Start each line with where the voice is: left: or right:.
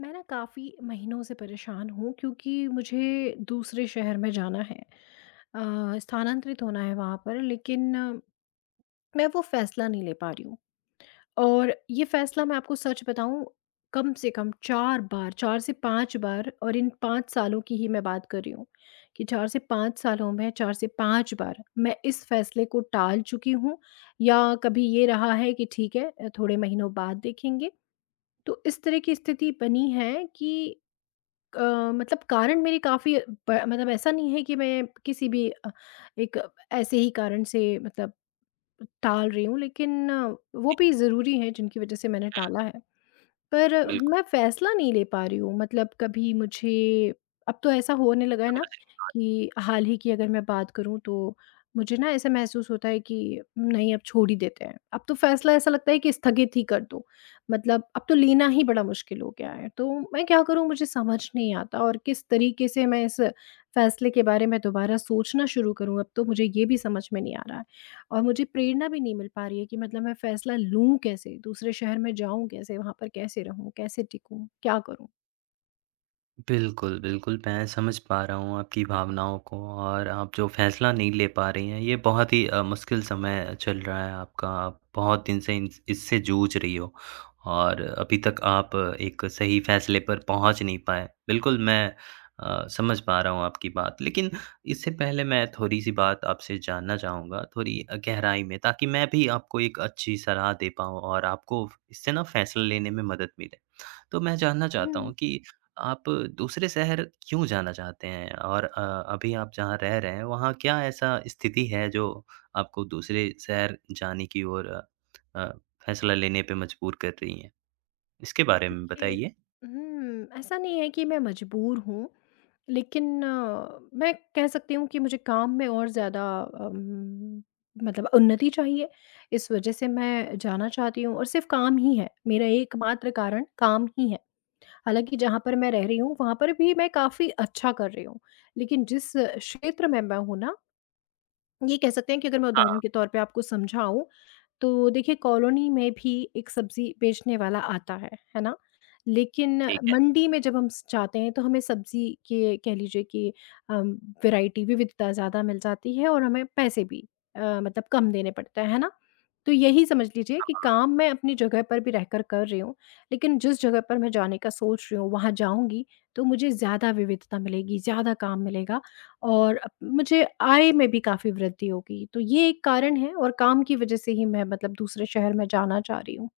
left: मैं ना काफ़ी महीनों से परेशान हूँ क्योंकि मुझे दूसरे शहर में जाना है स्थानांतरित होना है वहाँ पर लेकिन मैं वो फैसला नहीं ले पा रही हूँ। और ये फैसला मैं आपको सच बताऊँ कम से कम 4 बार 4 से 5 बार और इन 5 सालों की ही मैं बात कर रही हूँ कि 4 से 5 सालों में 4 से 5 बार मैं इस फैसले को टाल चुकी हूँ। या कभी ये रहा है कि ठीक है थोड़े महीनों बाद देखेंगे। तो इस तरह की स्थिति बनी है कि मतलब कारण मेरे काफ़ी ब मतलब ऐसा नहीं है कि मैं किसी भी एक ऐसे ही कारण से मतलब टाल रही हूँ, लेकिन वो भी ज़रूरी हैं जिनकी वज़ह से मैंने टाला है। पर
right: बिल्कुल।
left: मैं फ़ैसला नहीं ले पा रही हूँ, मतलब कभी मुझे अब तो ऐसा होने लगा है ना कि हाल ही की अगर मैं बात करूँ तो मुझे ना ऐसा महसूस होता है कि नहीं, अब छोड़ ही देते हैं। अब तो फ़ैसला ऐसा लगता है कि स्थगित ही कर दो। मतलब अब तो लेना ही बड़ा मुश्किल हो गया है। तो मैं क्या करूँ मुझे समझ नहीं आता, और किस तरीके से मैं इस फ़ैसले के बारे में दोबारा सोचना शुरू करूँ अब तो मुझे ये भी समझ में नहीं आ रहा है। और मुझे प्रेरणा भी नहीं मिल पा रही है कि मतलब मैं फ़ैसला लूँ कैसे? दूसरे शहर में जाऊँ कैसे? वहाँ पर कैसे रहूँ? कैसे टिकूँ? क्या करूँ?
right: बिल्कुल, बिल्कुल, मैं समझ पा रहा हूँ आपकी भावनाओं को और आप जो फ़ैसला नहीं ले पा रही हैं, ये बहुत ही मुश्किल समय चल रहा है आपका। आप बहुत दिन से इन्स इससे जूझ रही हो और अभी तक आप एक सही फ़ैसले पर पहुँच नहीं पाए। बिल्कुल, मैं समझ पा रहा हूँ आपकी बात। लेकिन इससे पहले मैं थोड़ी-सी बात आपसे जानना चाहूँगा, थोड़ी गहराई में, ताकि मैं भी आपको एक अच्छी सलाह दे पाऊँ और आपको इससे ना फ़ैसला लेने में मदद मिले। तो मैं जानना चाहता
left: हुँ।
right: हूँ कि आप दूसरे शहर क्यों जाना चाहते हैं? और अभी आप जहाँ रह रहे हैं, वहाँ क्या ऐसा स्थिति है जो आपको दूसरे शहर जाने की ओर अ, फैसला लेने पे मजबूर कर रही है? इसके बारे में
left: देखिए,
right: बताइए।
left: हुँ, ऐसा नहीं है कि मैं मजबूर हूँ, लेकिन मैं कह सकती हूँ कि मुझे काम में और ज़्यादा मतलब उन्नति चाहिए। इस वजह से मैं जाना चाहती हूँ, और सिर्फ़ काम ही है, मेरा एकमात्र कारण काम ही है। हालाँकि जहाँ पर मैं रह रही हूँ, वहाँ पर भी मैं काफ़ी अच्छा कर रही हूँ, लेकिन जिस क्षेत्र में मैं हूँ ना, ये कह सकते हैं कि अगर मैं उदाहरण
right: हाँ,
left: के तौर पे आपको समझाऊँ, तो देखिए कॉलोनी में भी एक सब्ज़ी बेचने वाला आता है ना? लेकिन
right: ठीक है।
left: मंडी में जब हम स जाते हैं तो हमें सब्ज़ी के कह लीजिए कि अम, वैराइटी विविधता ज़्यादा मिल जाती है और हमें पैसे भी मतलब कम देने पड़ते हैं, है ना? तो यही समझ लीजिए कि काम मैं अपनी जगह पर भी रहकर कर रही हूँ, लेकिन जिस जगह पर मैं जाने का सोच रही हूँ, वहाँ जाऊँगी तो मुझे ज़्यादा विविधता मिलेगी, ज़्यादा काम मिलेगा। और अप मुझे आय में भी काफ़ी वृद्धि होगी। तो ये एक कारण है, और काम की वज़ह से ही मैं मतलब दूसरे शहर में जाना चाह रही हूँ।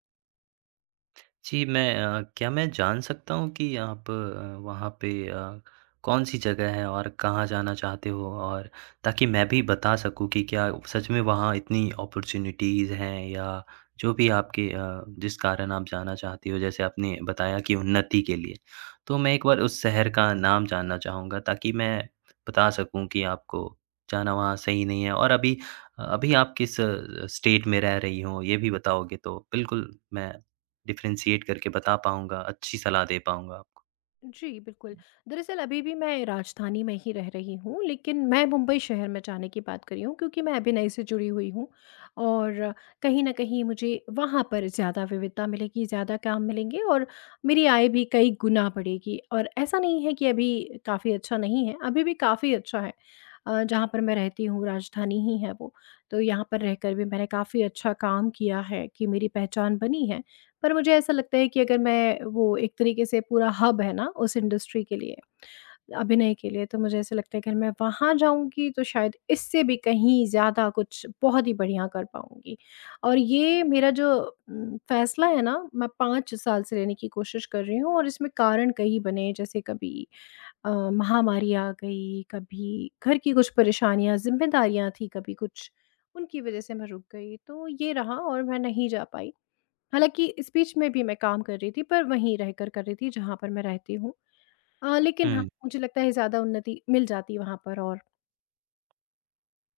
right: जी, क्या मैं जान सकता हूँ कि आप वहाँ पे कौन-सी जगह है और कहाँ जाना चाहते हो? और ताकि मैं भी बता सकूँ कि क्या सच में वहाँ इतनी अपॉर्च्युनिटीज़ हैं या जो भी आपके जिस कारण आप जाना चाहते हो, जैसे आपने बताया कि उन्नति के लिए। तो मैं एक बार उस शहर का नाम जानना चाहूँगा ताकि मैं बता सकूँ कि आपको जाना वहाँ सही नहीं है और अभी अभी आप किस स्टेट में रह रही हो, ये भी बताओगे तो बिल्कुल मैं डिफ़रेंशिएट करके बता पाऊँगा, अच्छी सलाह दे पाऊँगा आपको।
left: जी, बिल्कुल। दरअसल अभी भी मैं राजधानी में ही रह रही हूँ, लेकिन मैं मुंबई शहर में जाने की बात कर रही हूँ क्योंकि मैं अभिनय से जुड़ी हुई हूँ और कहीं न कहीं मुझे वहाँ पर ज़्यादा विविधता मिलेगी, ज़्यादा काम मिलेंगे और मेरी आय भी कई गुना बढ़ेगी। और ऐसा नहीं है कि अभी काफ़ी अच्छा नहीं है, अभी भी काफ़ी अच्छा है। जहाँ पर मैं रहती हूँ राजधानी ही है वो, तो यहाँ पर रहकर भी मैंने काफ़ी अच्छा काम किया है कि मेरी पहचान बनी है। पर मुझे ऐसा लगता है कि अगर मैं वो एक तरीके से पूरा हब है ना उस इंडस्ट्री के लिए, अभिनय के लिए, तो मुझे ऐसा लगता है कि अगर मैं वहाँ जाऊँगी तो शायद इससे भी कहीं ज़्यादा कुछ बहुत ही बढ़िया कर पाऊँगी। और ये मेरा जो फ़ैसला है ना मैं 5 साल से लेने की कोशिश कर रही हूँ, और इसमें कारण कई बने, जैसे कभी महामारी आ गई, कभी घर की कुछ परेशानियाँ, ज़िम्मेदारियाँ थी, कभी कुछ, उनकी वज़ह से मैं रुक गई। तो ये रहा और मैं नहीं जा पाई। हालाँकि स्पीच में भी मैं काम कर रही थी, पर वहीं रहकर कर रही थी जहाँ पर मैं रहती हूँ। लेकिन हाँ,
right: हुँ,
left: मुझे लगता है ज़्यादा उन्नति मिल जाती वहाँ पर। और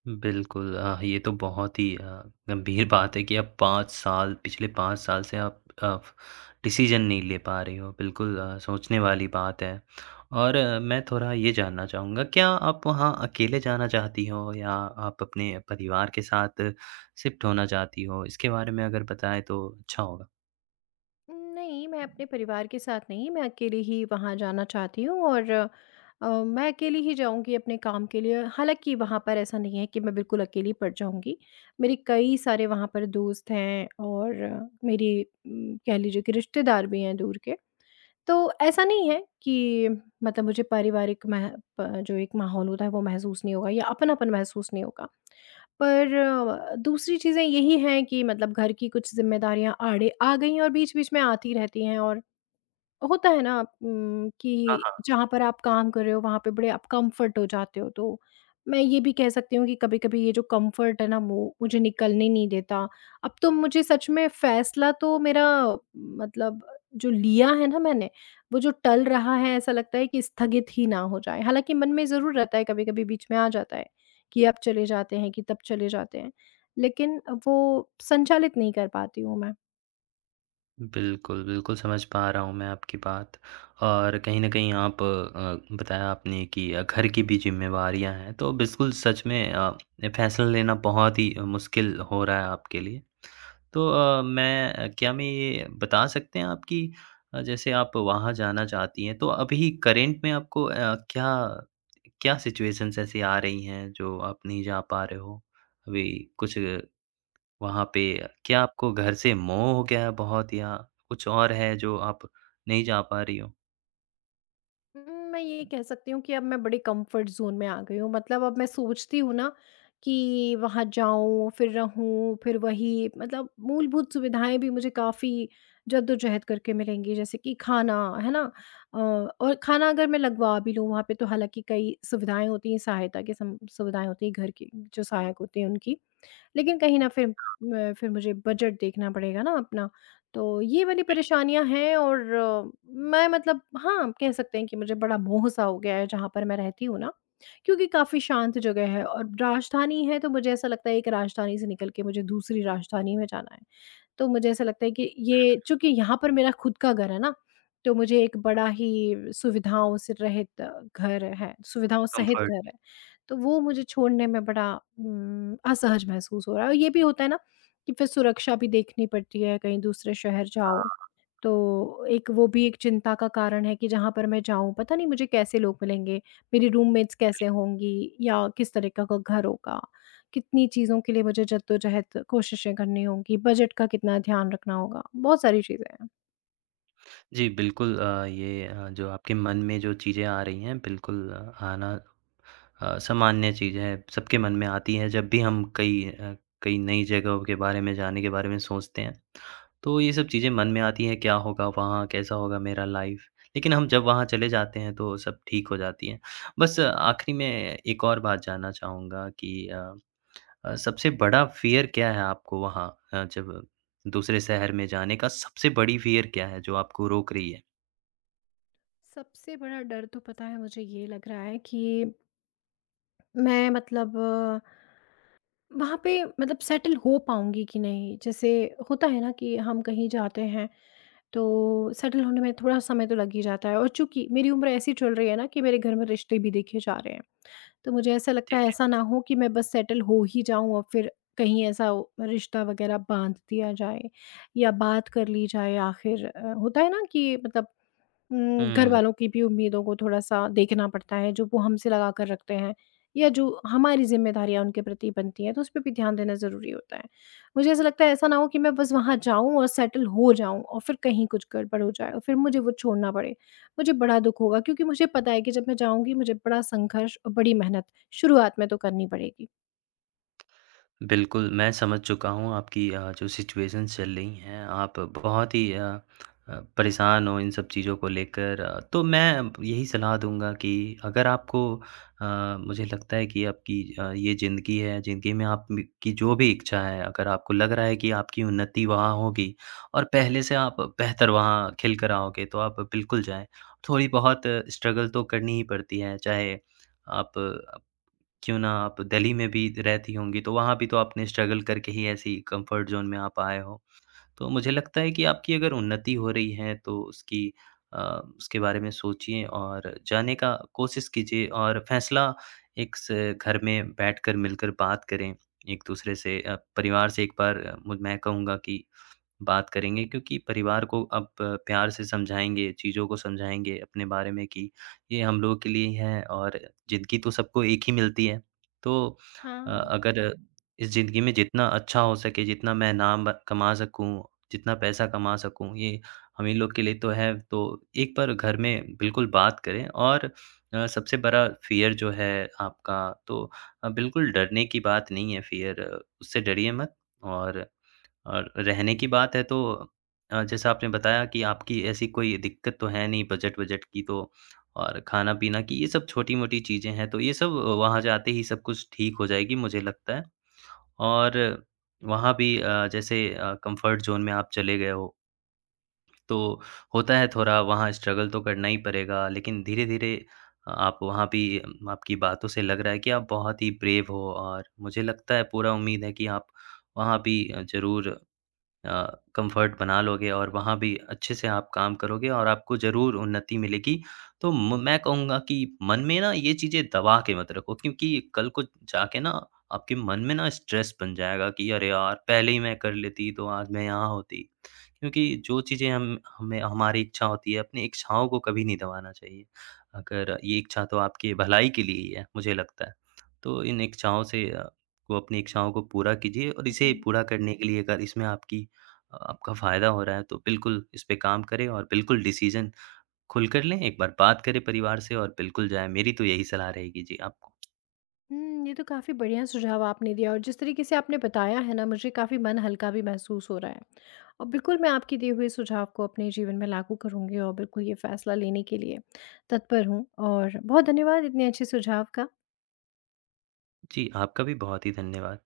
right: बिल्कुल ये तो बहुत ही गंभीर बात है कि आप 5 साल पिछले 5 साल से आप डिसीज़न नहीं ले पा रही हो। बिल्कुल सोचने वाली बात है और मैं थोड़ा ये जानना चाहूँगा, क्या आप वहाँ अकेले जाना चाहती हो या आप अपने परिवार के साथ शिफ्ट होना चाहती हो? इसके बारे में अगर बताएँ तो अच्छा होगा।
left: नहीं, मैं अपने परिवार के साथ नहीं, मैं अकेले ही वहाँ जाना चाहती हूँ और मैं अकेली ही जाऊँगी अपने काम के लिए। हालाँकि वहाँ पर ऐसा नहीं है कि मैं बिल्कुल अकेली पड़ जाऊँगी। मेरे कई सारे वहाँ पर दोस्त हैं और मेरी कह लीजिए कि रिश्तेदार भी हैं दूर के। तो ऐसा नहीं है कि मतलब मुझे पारिवारिक मह प जो एक माहौल होता है वो महसूस नहीं होगा या अपनापन महसूस नहीं होगा। पर दूसरी चीज़ें यही हैं कि मतलब घर की कुछ ज़िम्मेदारियाँ आड़े आ गई हैं और बीच-बीच में आती रहती हैं। और होता है ना आप, कि जहाँ पर आप काम कर रहे हो वहाँ पे बड़े आप कंफर्ट हो जाते हो, तो मैं ये भी कह सकती हूँ कि कभी-कभी ये जो कंफर्ट है ना वो मुझे निकलने नहीं देता। अब तो मुझे सच में फैसला तो मेरा मतलब जो लिया है ना मैंने, वो जो टल रहा है ऐसा लगता है कि स्थगित ही ना हो जाए। हालाँकि मन में ज़रूर रहता है, कभी-कभी बीच में आ जाता है, कि अब चले जाते हैं, कि तब चले जाते हैं। लेकिन वो संचालित नहीं कर पाती हूँ मैं।
right: बिल्कुल, बिल्कुल समझ पा रहा हूँ मैं आपकी बात और कहीं न कहीं आप बताया आपने कि घर की भी ज़िम्मेवारियाँ हैं, तो बिल्कुल सच में फैसला लेना बहुत ही मुश्किल हो रहा है आपके लिए। तो क्या मैं ये बता सकते हैं आप कि जैसे आप वहाँ जाना चाहती हैं, तो अभी करंट में आपको क्या क्या सिचुएशंस ऐसी आ रही हैं, जो आप नहीं जा पा रहे हो? अभी कुछ वहाँ पे क्या आपको घर से मोह हो गया है बहुत या कुछ और है जो आप नहीं जा पा रही हो?
left: उम, मैं ये कह सकती हूँ कि अब मैं बड़ी कंफर्ट ज़ोन में आ गई हूँ। मतलब अब मैं सोचती हूँ ना कि वहाँ जाऊँ, फिर रहूँ, फिर वही मतलब मूलभूत सुविधाएँ भी मुझे काफ़ी जद्दोजहद करके मिलेंगी, जैसे कि खाना, है ना? अ, और खाना अगर मैं लगवा भी लूँ वहाँ पे, तो हालाँकि कई सुविधाएँ होती हैं, सहायता की सम सुविधाएँ होती हैं, घर की जो सहायक होते हैं उनकी। लेकिन कहीं न फिर म फिर मुझे बजट देखना पड़ेगा ना अपना, तो ये वाली परेशानियाँ हैं। और मैं मतलब हाँ, आप कह सकते हैं कि मुझे बड़ा मोह-सा हो गया है जहाँ पर मैं रहती हूँ ना, क्योंकि काफ़ी शांत जगह है और राजधानी है, तो मुझे ऐसा लगता है एक राजधानी से निकल के मुझे दूसरी राजधानी में जाना है। तो मुझे ऐसा लगता है कि ये चूँकि यहाँ पर मेरा खुद का घर है ना, तो मुझे एक बड़ा ही सुविधाओं से रहित घर है, सुविधाओं सहित घर है।
right: कम्फ़र्ट।
left: तो वो मुझे छोड़ने में बड़ा असहज महसूस हो रहा है। और ये भी होता है ना कि फिर सुरक्षा भी देखनी पड़ती है, कहीं दूसरे शहर जाओ, तो एक वो भी एक चिंता का कारण है कि जहाँ पर मैं जाऊँ, पता नहीं मुझे कैसे लोग मिलेंगे, मेरी रूममेट्स कैसे होंगी, या किस तरीका का घर होगा। कितनी चीज़ों के लिए मुझे जद्दोजहद कोशिशें करनी होंगी, बजट का कितना ध्यान रखना होगा, बहुत सारी चीज़ें हैं।
right: जी, बिल्कुल ये जो आपके मन में जो चीज़ें आ रही हैं बिल्कुल आना सामान्य चीज़ है, सबके मन में आती है जब भी हम कई नई जगहों के बारे में जाने के बारे में सोचते हैं। तो ये सब चीज़ें मन में आती हैं क्या होगा वहाँ? कैसा होगा मेरा लाइफ़? लेकिन हम जब वहाँ चले जाते हैं तो सब ठीक हो जाती है। बस आखिरी में एक और बात जानना चाहूँगा कि सबसे बड़ा फ़ियर क्या है आपको वहाँ जब दूसरे शहर में जाने का सबसे बड़ी फ़ियर क्या है जो आपको रोक रही है?
left: सबसे बड़ा डर तो पता है मुझे ये लग रहा है कि मैं मतलब वहाँ पे मतलब सेटल हो पाऊँगी कि नहीं? जैसे होता है ना कि हम कहीं जाते हैं, तो सेटल होने में थोड़ा समय तो लग ही जाता है। और चूँकि मेरी उम्र ऐसी चल रही है ना कि मेरे घर में रिश्ते भी देखे जा रहे हैं। तो मुझे ऐसा लगता
right: ठीक
left: है ऐसा
right: है।
left: ना हो कि मैं बस सेटल हो ही जाऊँ और फिर कहीं ऐसा हो रिश्ता वग़ैरह बाँध दिया जाए या बात कर ली जाए, आखिर होता है ना कि मतलब घर
right: हम्म।
left: वालों की भी उम्मीदों को थोड़ा-सा देखना पड़ता है, जो वो हमसे लगा कर रखते हैं या जो हमारी ज़िम्मेदारियाँ उनके प्रति बनती हैं, तो उस पे भी ध्यान देना ज़रूरी होता है। मुझे ऐसा लगता है ऐसा ना हो कि मैं बस वहाँ जाऊँ और सेटल हो जाऊँ और फिर कहीं कुछ गड़बड़ हो जाए और फिर मुझे वो छोड़ना पड़े। मुझे बड़ा दुःख होगा, क्योंकि मुझे पता है कि जब मैं जाऊँगी मुझे बड़ा संघर्ष और बड़ी मेहनत शुरुआत में तो करनी पड़ेगी।
right: बिल्कुल, मैं समझ चुका हूँ आपकी जो सिचुएशंस चल रही हैं, आप बहुत ही परेशान हो इन सब चीज़ों को लेकर। तो मैं यही सलाह दूँगा कि अगर मुझे लगता है कि आपकी ये ज़िंदगी है, ज़िंदगी में आप म की जो भी इच्छा है, अगर आपको लग रहा है कि आपकी उन्नति वहाँ होगी और पहले से आप बेहतर वहाँ खिल कर आओगे, तो आप बिल्कुल जाएँ। थोड़ी बहुत स्ट्रगल तो करनी ही पड़ती है, चाहे आप क्यों ना आप दिल्ली में भी रहती होंगी, तो वहाँ भी तो आपने स्ट्रगल करके ही ऐसी कम्फर्ट ज़ोन में आप आए हो। तो मुझे लगता है कि आपकी अगर उन्नति हो रही है तो अ, उसके बारे में सोचिए और जाने का कोशिश कीजिए और फ़ैसला एक स घर में बैठकर मिलकर बात करें एक-दूसरे से परिवार से एक बार मुझ मैं कहूँगा कि बात करेंगे क्योंकि परिवार को अब प्यार से समझाएँगे, चीज़ों को समझाएँगे अपने बारे में कि ये हम लोगों के लिए ही है और ज़िंदगी तो सबको एक ही मिलती है। तो
left: हाँ,
right: अगर इस ज़िंदगी में जितना अच्छा हो सके, जितना मैं नाम ब कमा सकूँ, जितना पैसा कमा सकूँ, ये हम ही लोग के लिए तो है। तो एक बार घर में बिल्कुल बात करें और सबसे बड़ा फ़ियर जो है आपका तो बिल्कुल डरने की बात नहीं है फ़ियर उससे डरिए मत और रहने की बात है तो जैसा आपने बताया कि आपकी ऐसी कोई दिक्कत तो है नहीं बजट-वजट की तो और खाना-पीना की ये सब छोटी-मोटी चीज़ें हैं, तो ये सब वहाँ जाते ही सब कुछ ठीक हो जाएगी मुझे लगता है। और वहाँ भी जैसे कम्फ़र्ट ज़ोन में आप चले गए हो, तो होता है थोड़ा वहाँ स्ट्रगल तो करना ही पड़ेगा, लेकिन धीरे-धीरे आप वहाँ भी आपकी बातों से लग रहा है कि आप बहुत ही ब्रेव हो और मुझे लगता है पूरा उम्मीद है कि आप वहाँ भी ज़रूर अ, कंफर्ट बना लोगे और वहाँ भी अच्छे से आप काम करोगे और आपको ज़रूर उन्नति मिलेगी। तो म मैं कहूँगा कि मन में ना ये चीज़ें दबा के मत रखो क्योंकि कल को जाके ना आपके मन में ना स्ट्रेस बन जाएगा कि अरे यार! पहले ही मैं कर लेती तो आज मैं यहाँ होती। क्योंकि जो चीज़ें हम हमें हमारी इच्छा होती है अपनी इच्छाओं को कभी नहीं दबाना चाहिए। अगर ये इच्छा तो आपकी भलाई के लिए ही है, मुझे लगता है। तो इन इच्छाओं से अ, को अपनी इच्छाओं को पूरा कीजिए और इसे
left: जी।
right: पूरा करने के लिए अगर इसमें आपकी आपका फ़ायदा हो रहा है, तो बिल्कुल इस पे काम करें और बिल्कुल डिसीज़न खुलकर लें, एक बार बात करें परिवार से और बिल्कुल जाएँ। मेरी तो यही सलाह रहेगी जी आपको।
left: हुँ, ये तो काफ़ी बढ़िया सुझाव आपने दिया और जिस तरीके से आपने बताया है ना, मुझे काफ़ी मन हल्का भी महसूस हो रहा है। और बिल्कुल मैं आपके दिए हुए सुझाव को अपने जीवन में लागू करूँगी, और बिल्कुल ये फ़ैसला लेने के लिए तत्पर हूँ, और बहुत धन्यवाद इतने अच्छे सुझाव का।
right: जी, आपका भी बहुत ही धन्यवाद।